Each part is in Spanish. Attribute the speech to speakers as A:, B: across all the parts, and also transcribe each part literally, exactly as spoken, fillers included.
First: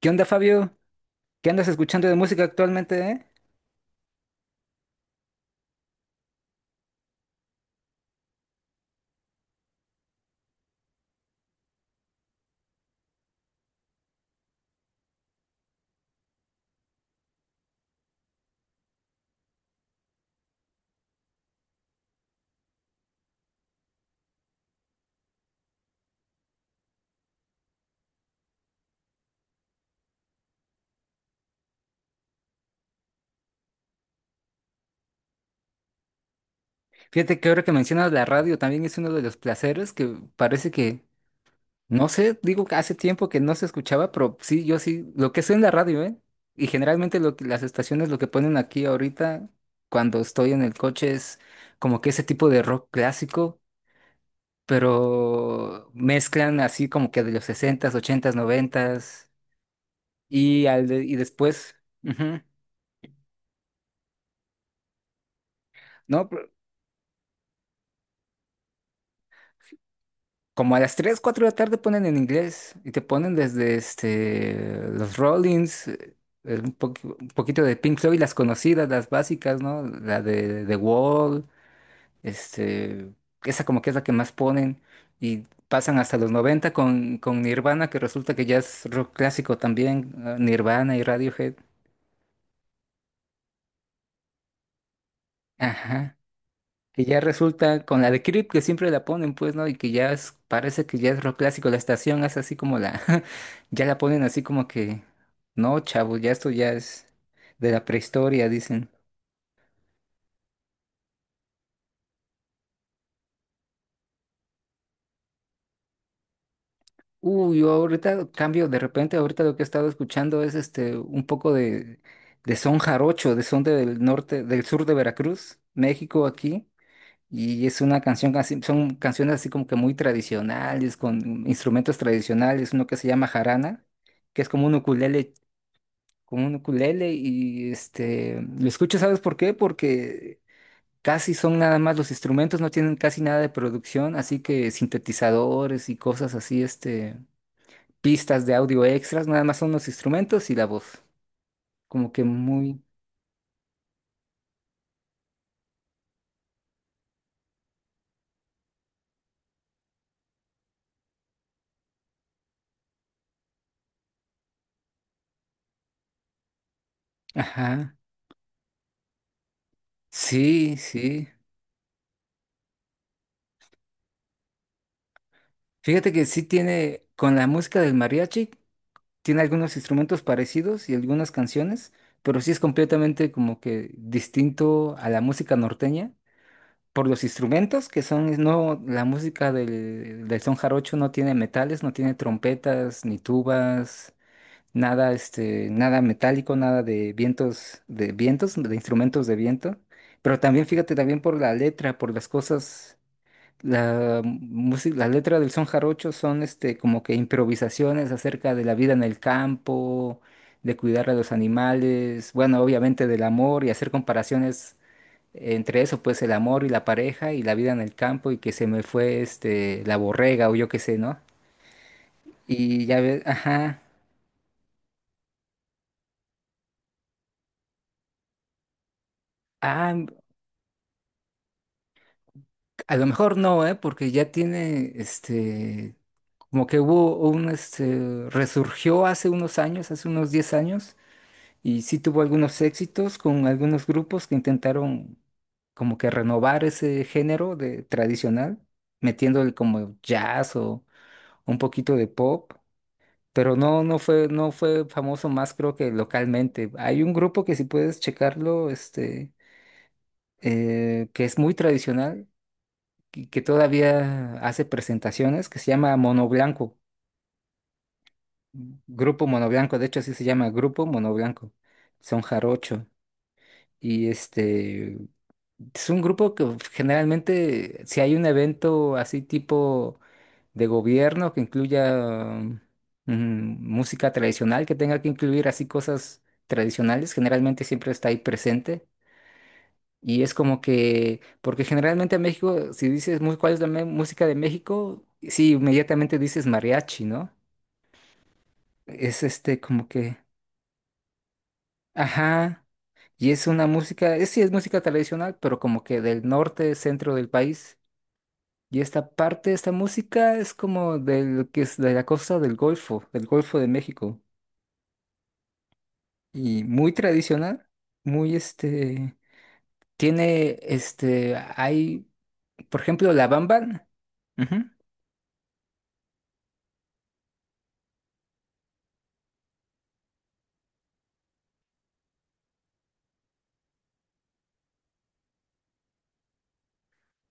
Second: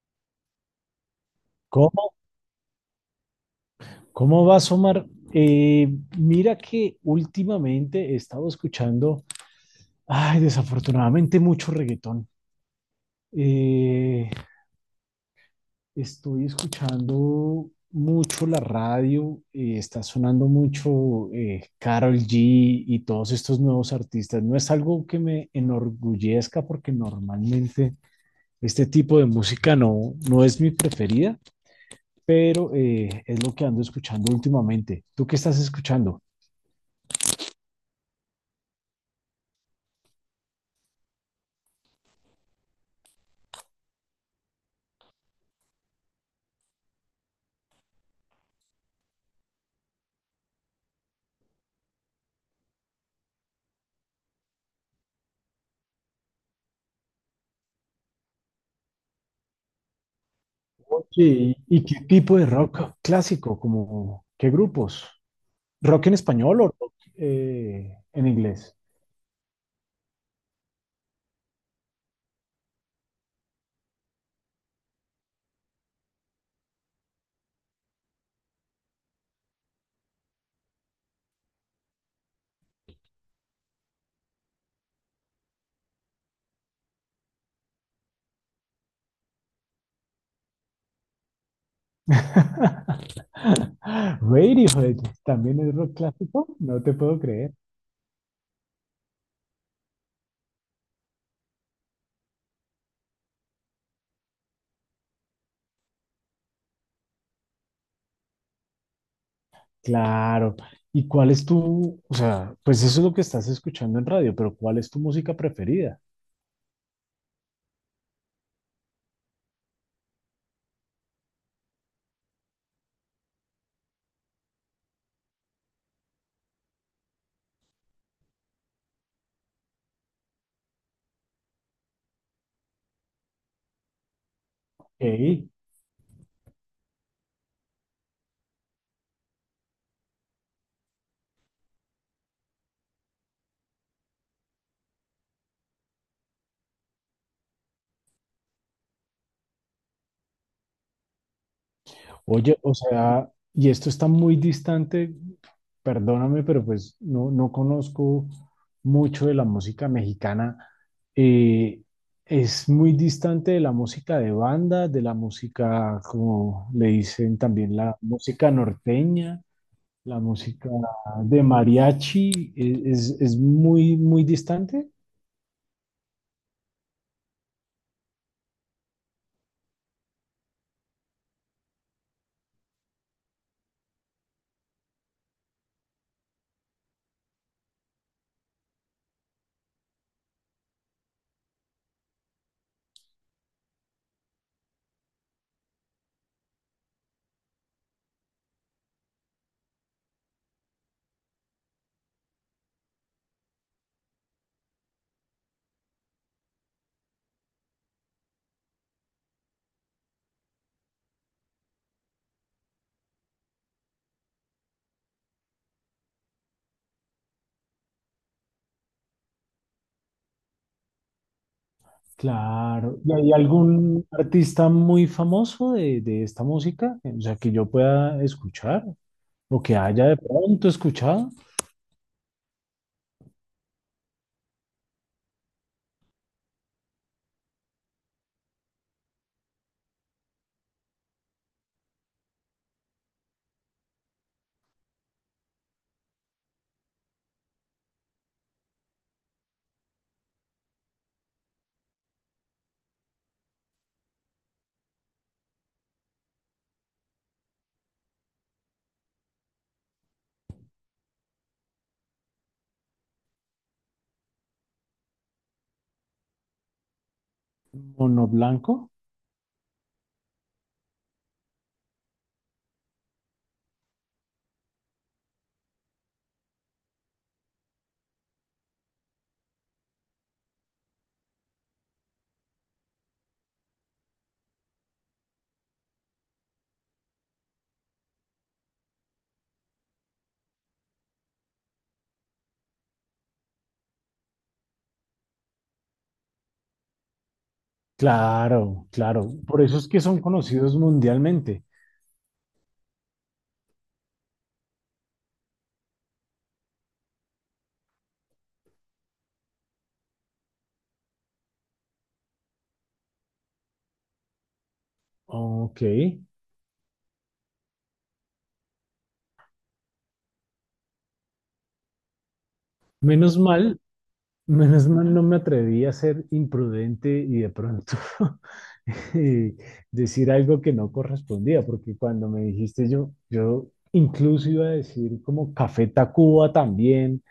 A: ¿Qué onda, Fabio? ¿Qué andas escuchando
B: ¿Cómo?
A: de música actualmente, eh?
B: ¿Cómo vas, Omar? Eh, Mira que últimamente he estado escuchando, ay, desafortunadamente mucho reggaetón. Eh, Estoy escuchando mucho la radio, eh, está sonando mucho eh, Karol G y todos estos nuevos artistas. No es algo que me enorgullezca porque normalmente este tipo de música no, no es mi preferida, pero eh, es lo que ando escuchando últimamente. ¿Tú qué estás escuchando?
A: Fíjate que ahora que mencionas la radio también es uno de los placeres que parece que, no sé, digo que hace tiempo que no se escuchaba, pero sí, yo sí, lo que sé en la radio, ¿eh? Y generalmente lo que- las estaciones lo que ponen aquí ahorita cuando estoy en el coche es como que ese tipo de rock clásico, pero mezclan así como que de los sesentas, ochentas, noventas y, al de-
B: Oye,
A: y
B: ¿y
A: después...
B: y qué tipo
A: Ujú.
B: de rock clásico? Como, ¿qué grupos? ¿Rock en
A: No,
B: español o rock eh, en inglés?
A: como a las tres cuatro de la tarde ponen en inglés y te ponen desde este, los Rollins, eh, eh, un, poqu- un poquito de Pink Floyd, las conocidas, las básicas, ¿no? La de The Wall, este, esa como que es la que más ponen y pasan hasta los noventa con, con Nirvana, que resulta que ya es rock clásico también, eh, Nirvana y Radiohead.
B: Radiohead, ¿también es rock
A: Ajá.
B: clásico? No te
A: Que
B: puedo
A: ya
B: creer.
A: resulta con la de Creep que siempre la ponen, pues, ¿no? Y que ya es- parece que ya es rock clásico. La estación hace así como la. Ya la ponen así como que. No, chavo, ya esto ya es de la prehistoria, dicen.
B: Claro. ¿Y cuál es tu, o sea, pues eso es lo que estás escuchando en radio, pero cuál es tu música preferida?
A: Uy, yo ahorita cambio, de repente, ahorita lo que he estado escuchando es este un poco de, de son jarocho, de son del norte, del sur de Veracruz, México aquí. Y es una canción, casi- son canciones así como que muy tradicionales, con instrumentos tradicionales, uno que se llama jarana, que es como un ukulele,
B: Ey,
A: como un ukulele, y este, lo escucho, ¿sabes por qué? Porque casi son nada más los instrumentos, no tienen casi nada de producción, así que sintetizadores y cosas así, este, pistas de audio extras, nada más son los instrumentos y la voz, como que
B: oye, o
A: muy,
B: sea, y esto está muy distante, perdóname, pero pues no, no conozco mucho de la música mexicana. Eh, es muy distante de la música de banda, de la música, como le dicen también,
A: ajá,
B: la música norteña, la música
A: sí, sí.
B: de mariachi, e- es, es muy, muy distante.
A: Fíjate que sí tiene, con la música del mariachi, tiene algunos instrumentos parecidos y algunas canciones, pero sí es completamente como que distinto a la música norteña por los instrumentos que son, no, la música del, del son jarocho no tiene metales, no tiene trompetas ni tubas, nada, este, nada metálico, nada de vientos, de vientos, de instrumentos de viento. Pero también fíjate también por la letra, por las cosas la música, las letras del son jarocho son este como que improvisaciones acerca de la vida en el campo, de cuidar a los animales, bueno, obviamente del amor y hacer comparaciones entre eso, pues el amor y la pareja y la vida en el campo y que se me fue este la borrega o yo qué sé, ¿no? Y
B: Claro.
A: ya
B: ¿Y
A: ves,
B: hay
A: ajá.
B: algún artista muy famoso de, de esta música? O sea, que yo pueda escuchar o que
A: Ah,
B: haya de pronto escuchado.
A: a lo mejor no, ¿eh? Porque ya tiene este como que hubo un este resurgió hace unos años, hace unos diez años. Y sí tuvo algunos éxitos con algunos grupos que intentaron como que renovar ese género de tradicional, metiéndole como jazz o un poquito de pop, pero no, no fue, no fue famoso más creo que localmente. Hay un grupo que si puedes checarlo, este, eh, que es muy tradicional y que todavía hace presentaciones, que se llama Mono Blanco,
B: Mono Blanco.
A: Grupo Mono Blanco, de hecho así se llama Grupo Mono Blanco, son jarocho. Y este es un grupo que generalmente, si hay un evento así tipo de gobierno que incluya um, mm, música tradicional, que tenga que incluir así cosas tradicionales, generalmente siempre está ahí presente. Y es como que, porque generalmente en México, si dices "Mu- cuál es la me- música de México", sí, inmediatamente dices mariachi, ¿no?
B: Claro,
A: Es
B: claro.
A: este
B: Por eso
A: como
B: es que
A: que,
B: son conocidos mundialmente.
A: ajá, y es una música, es, sí es música tradicional, pero como que del norte, centro del país. Y esta parte, esta música es como de lo que es de la costa del Golfo, del Golfo de México.
B: Ok.
A: Y muy tradicional, muy este, tiene este, hay, por ejemplo, La
B: Menos mal,
A: Bamba. Ujú.
B: menos mal no me atreví a ser imprudente y de pronto eh, decir algo que no correspondía, porque cuando me dijiste yo, yo incluso iba a decir como Café Tacuba también,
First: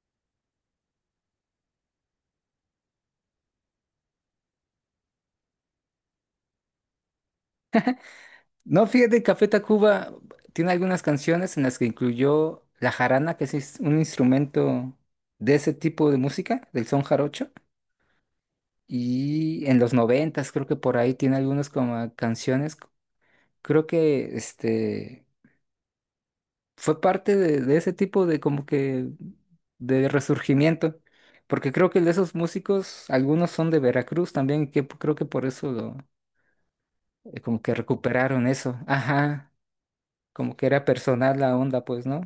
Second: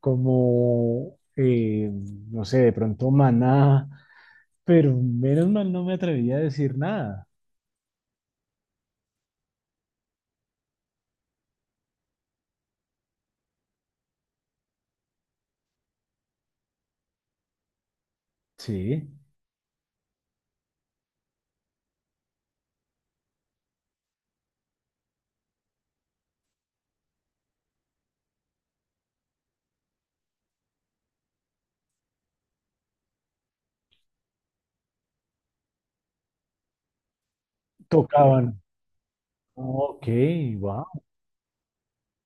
B: como, eh, no sé, de pronto Maná, pero menos mal no me atreví a decir nada.
A: No, fíjate, Café Tacuba tiene algunas canciones en las que incluyó la jarana, que es is- un instrumento de ese tipo de música, del son jarocho.
B: Sí,
A: Y en los noventas creo que por ahí tiene algunas como canciones. Creo que este fue parte de, de ese tipo de como que de resurgimiento, porque creo que de esos músicos, algunos son de Veracruz también, que p- creo que por eso lo, eh, como que recuperaron
B: tocaban.
A: eso, ajá,
B: Ok.
A: como que era personal la onda, pues, ¿no?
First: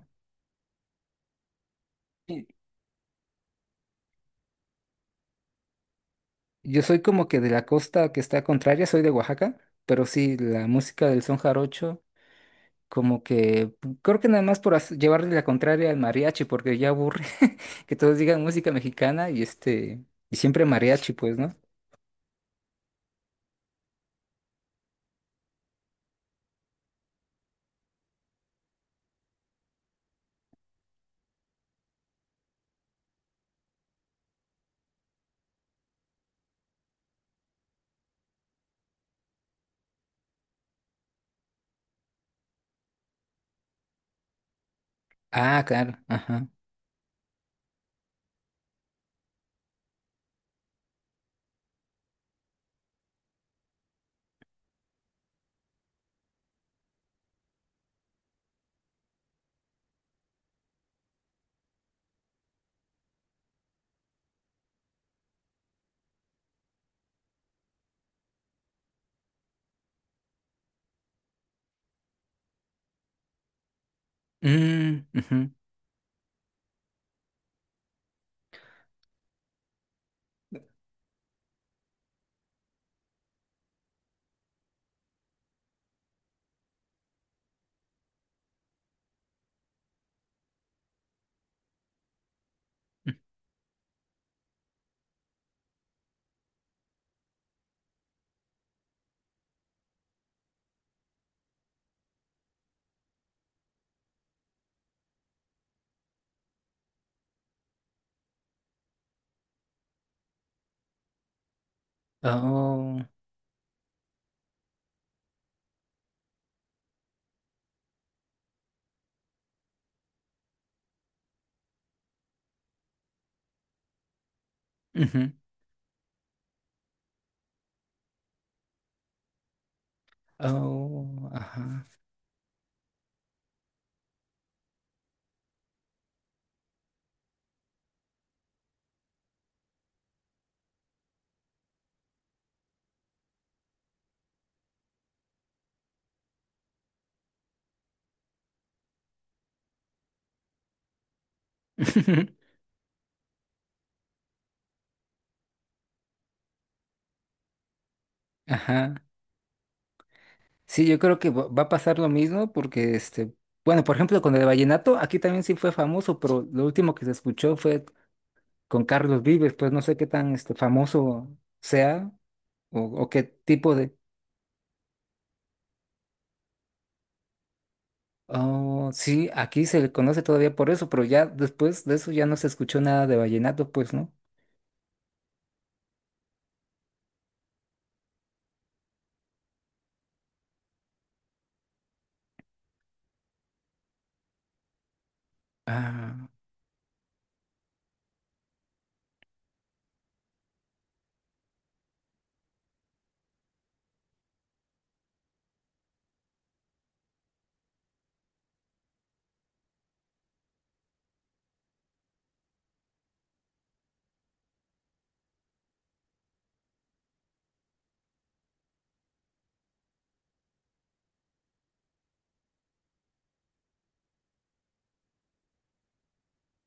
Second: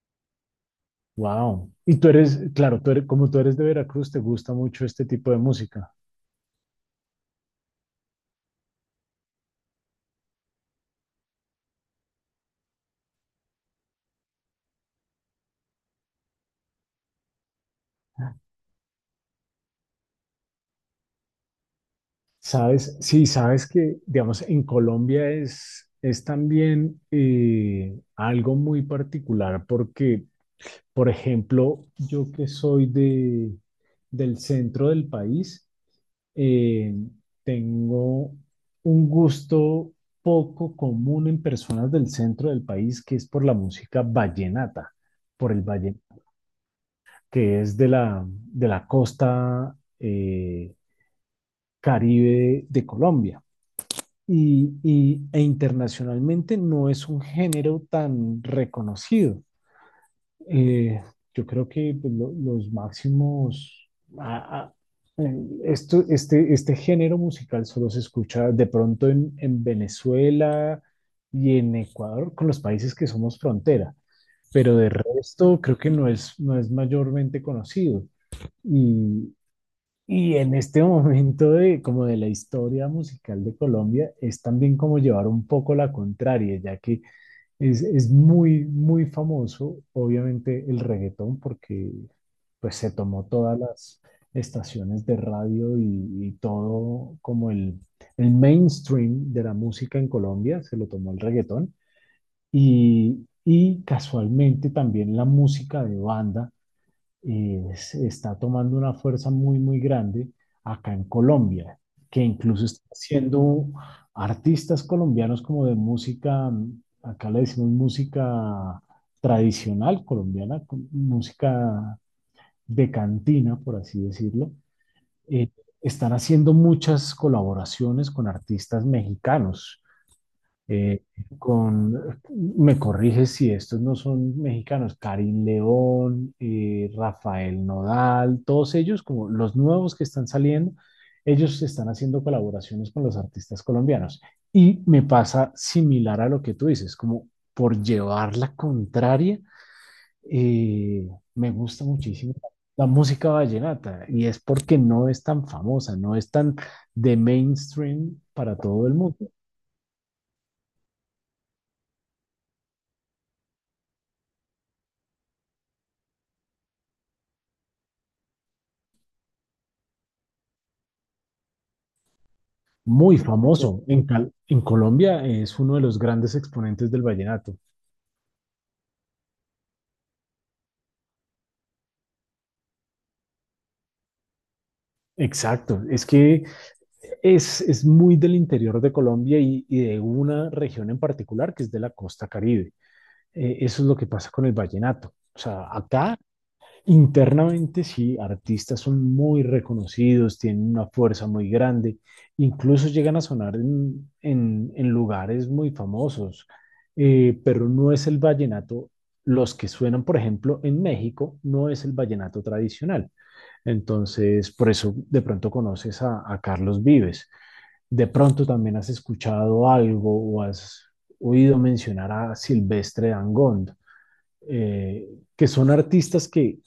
B: Wow. Y tú eres,
A: Y
B: claro, tú eres, como tú eres de Veracruz, te gusta mucho este tipo de música.
A: yo soy como que de la costa que está contraria, soy de Oaxaca, pero sí, la música del son jarocho, como que p- creo que nada más por hac- llevarle la contraria al mariachi, porque ya aburre que todos digan música mexicana y este, y siempre mariachi, pues, ¿no?
B: Sabes, sí, sabes que, digamos, en Colombia es, es también eh, algo muy particular porque, por ejemplo, yo que soy de, del centro del país, eh, tengo un gusto poco común en personas del centro del país que es por la música vallenata, por el
A: Ah, claro,
B: vallenato
A: ajá.
B: que es de la, de la costa eh, caribe de Colombia. Y, y, e internacionalmente no es un género tan reconocido. Eh, yo creo que pues, lo, los máximos, a, a, esto, este, este género musical solo se escucha de pronto en, en Venezuela y en Ecuador, con los países que somos frontera, pero de
A: Mm, ujú,
B: resto creo que no es, no es mayormente conocido. Y, y en este momento de, como de la historia musical de Colombia, es también como llevar un poco la contraria, ya que es, es muy, muy famoso, obviamente, el reggaetón, porque pues se
A: mm.
B: tomó todas las estaciones de radio y, y todo como el, el mainstream de la música en Colombia, se lo tomó el reggaetón. Y, y casualmente también la música de banda eh, se está tomando una fuerza muy, muy grande acá en Colombia, que incluso está
A: Oh,
B: haciendo artistas colombianos como de música, mm, acá le decimos música tradicional colombiana, co- música de cantina, por así decirlo.
A: ujú,
B: eh, están haciendo muchas colaboraciones con artistas mexicanos, eh,
A: oh, ajá.
B: con, me corriges si estos no son mexicanos, Karim León, eh, Rafael Nodal, todos ellos, como los nuevos que están saliendo, ellos están haciendo colaboraciones con los artistas colombianos. Y me pasa similar a lo que tú dices, como por llevar la contraria, eh, me gusta muchísimo la música vallenata y es porque no es tan famosa, no es tan de mainstream para todo el
A: Ajá.
B: mundo.
A: Sí, yo creo que va va a pasar lo mismo porque, este, bueno, por ejemplo, con el vallenato, aquí también sí fue famoso, pero lo último que se escuchó fue con Carlos Vives, pues no sé qué tan, este, famoso sea o, o
B: Muy
A: qué tipo
B: famoso.
A: de.
B: En, Cal- en Colombia es uno de los grandes exponentes del vallenato.
A: Oh, sí, aquí se le conoce todavía por eso, pero ya después de eso ya no se escuchó nada de vallenato, pues, ¿no?
B: Exacto, es que es, es muy del interior de Colombia y, y de una región en particular que es de la costa Caribe. Eh, eso es lo que pasa con el vallenato. O sea, acá
A: Ah,
B: internamente sí, artistas son muy reconocidos, tienen una fuerza muy grande, incluso llegan a sonar en, en- en lugares muy famosos, eh, pero no es el vallenato, los que suenan, por ejemplo, en México, no es el vallenato tradicional. Entonces, por eso de pronto conoces a, a Carlos Vives, de pronto también has escuchado algo o has oído mencionar a Silvestre Dangond, eh, que son artistas que,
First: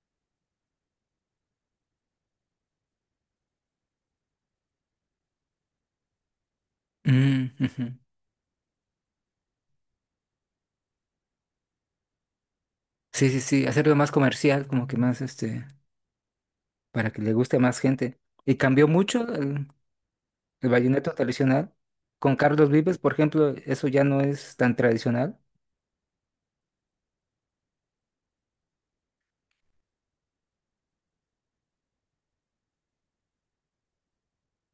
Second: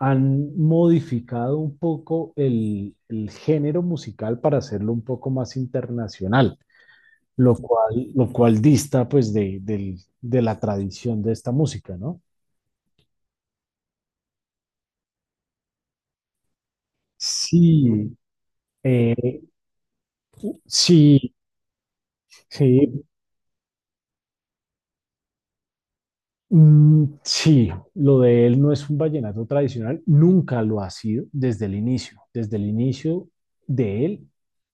B: han modificado un poco el, el género musical para hacerlo un poco más internacional,
A: mm,
B: lo
A: ujú.
B: cual, lo cual dista pues de, del- de la tradición de esta música, ¿no?
A: Sí, sí, sí, hacerlo más comercial, como que más, este, para que le guste a más
B: Sí,
A: gente. Y cambió mucho
B: Eh,
A: el, el vallenato
B: sí,
A: tradicional. Con Carlos Vives,
B: sí,
A: por ejemplo, eso ya no es tan tradicional.
B: mm, sí, lo de él no es un vallenato tradicional, nunca lo ha sido desde el inicio. Desde el inicio de él,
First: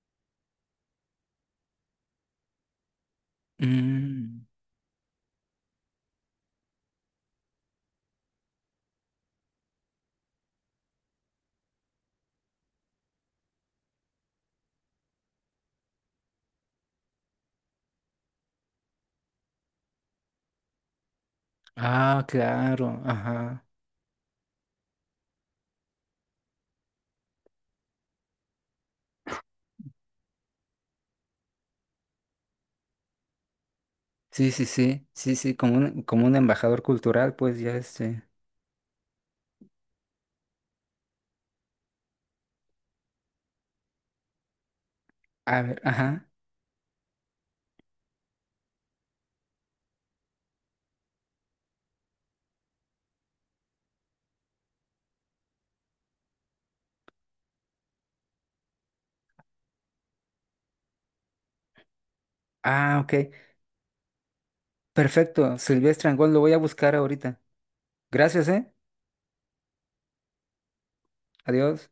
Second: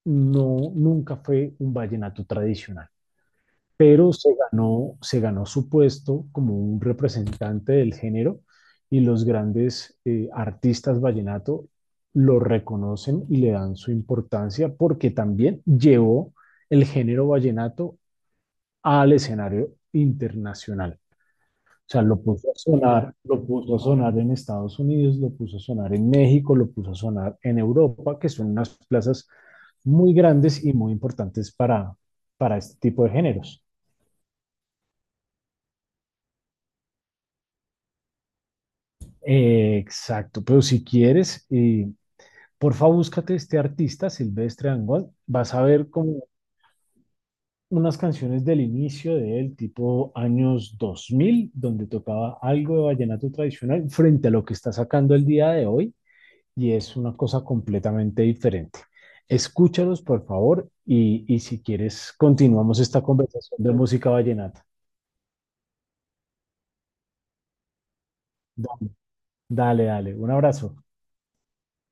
B: no, nunca fue un vallenato tradicional. Pero se
A: Mm,
B: ganó, se ganó su puesto como un representante del género y los grandes eh, artistas vallenato lo reconocen y le dan su importancia porque también llevó el género vallenato al escenario internacional. O sea, lo
A: ah,
B: puso a
A: claro,
B: sonar, lo
A: ajá.
B: puso a sonar en Estados Unidos, lo puso a sonar en México, lo puso a sonar en Europa, que son unas plazas muy grandes y muy importantes para, para este tipo de géneros.
A: Sí, sí, sí, sí, sí, como un, como un embajador cultural, pues ya este.
B: Eh, exacto, pero si quieres, eh, porfa, búscate este artista, Silvestre Dangond. Vas
A: A
B: a
A: ver,
B: ver como
A: ajá.
B: unas canciones del inicio de él, tipo años dos mil, donde tocaba algo de vallenato tradicional frente a lo que está sacando el día de hoy, y es una cosa completamente diferente. Escúchalos, por favor, y, y si quieres, continuamos
A: Ah,
B: esta
A: ok.
B: conversación de música vallenata.
A: Perfecto, Silvestre Angón, lo voy a buscar ahorita. Gracias, ¿eh?
B: Da- Dale, dale, un abrazo.
A: Adiós.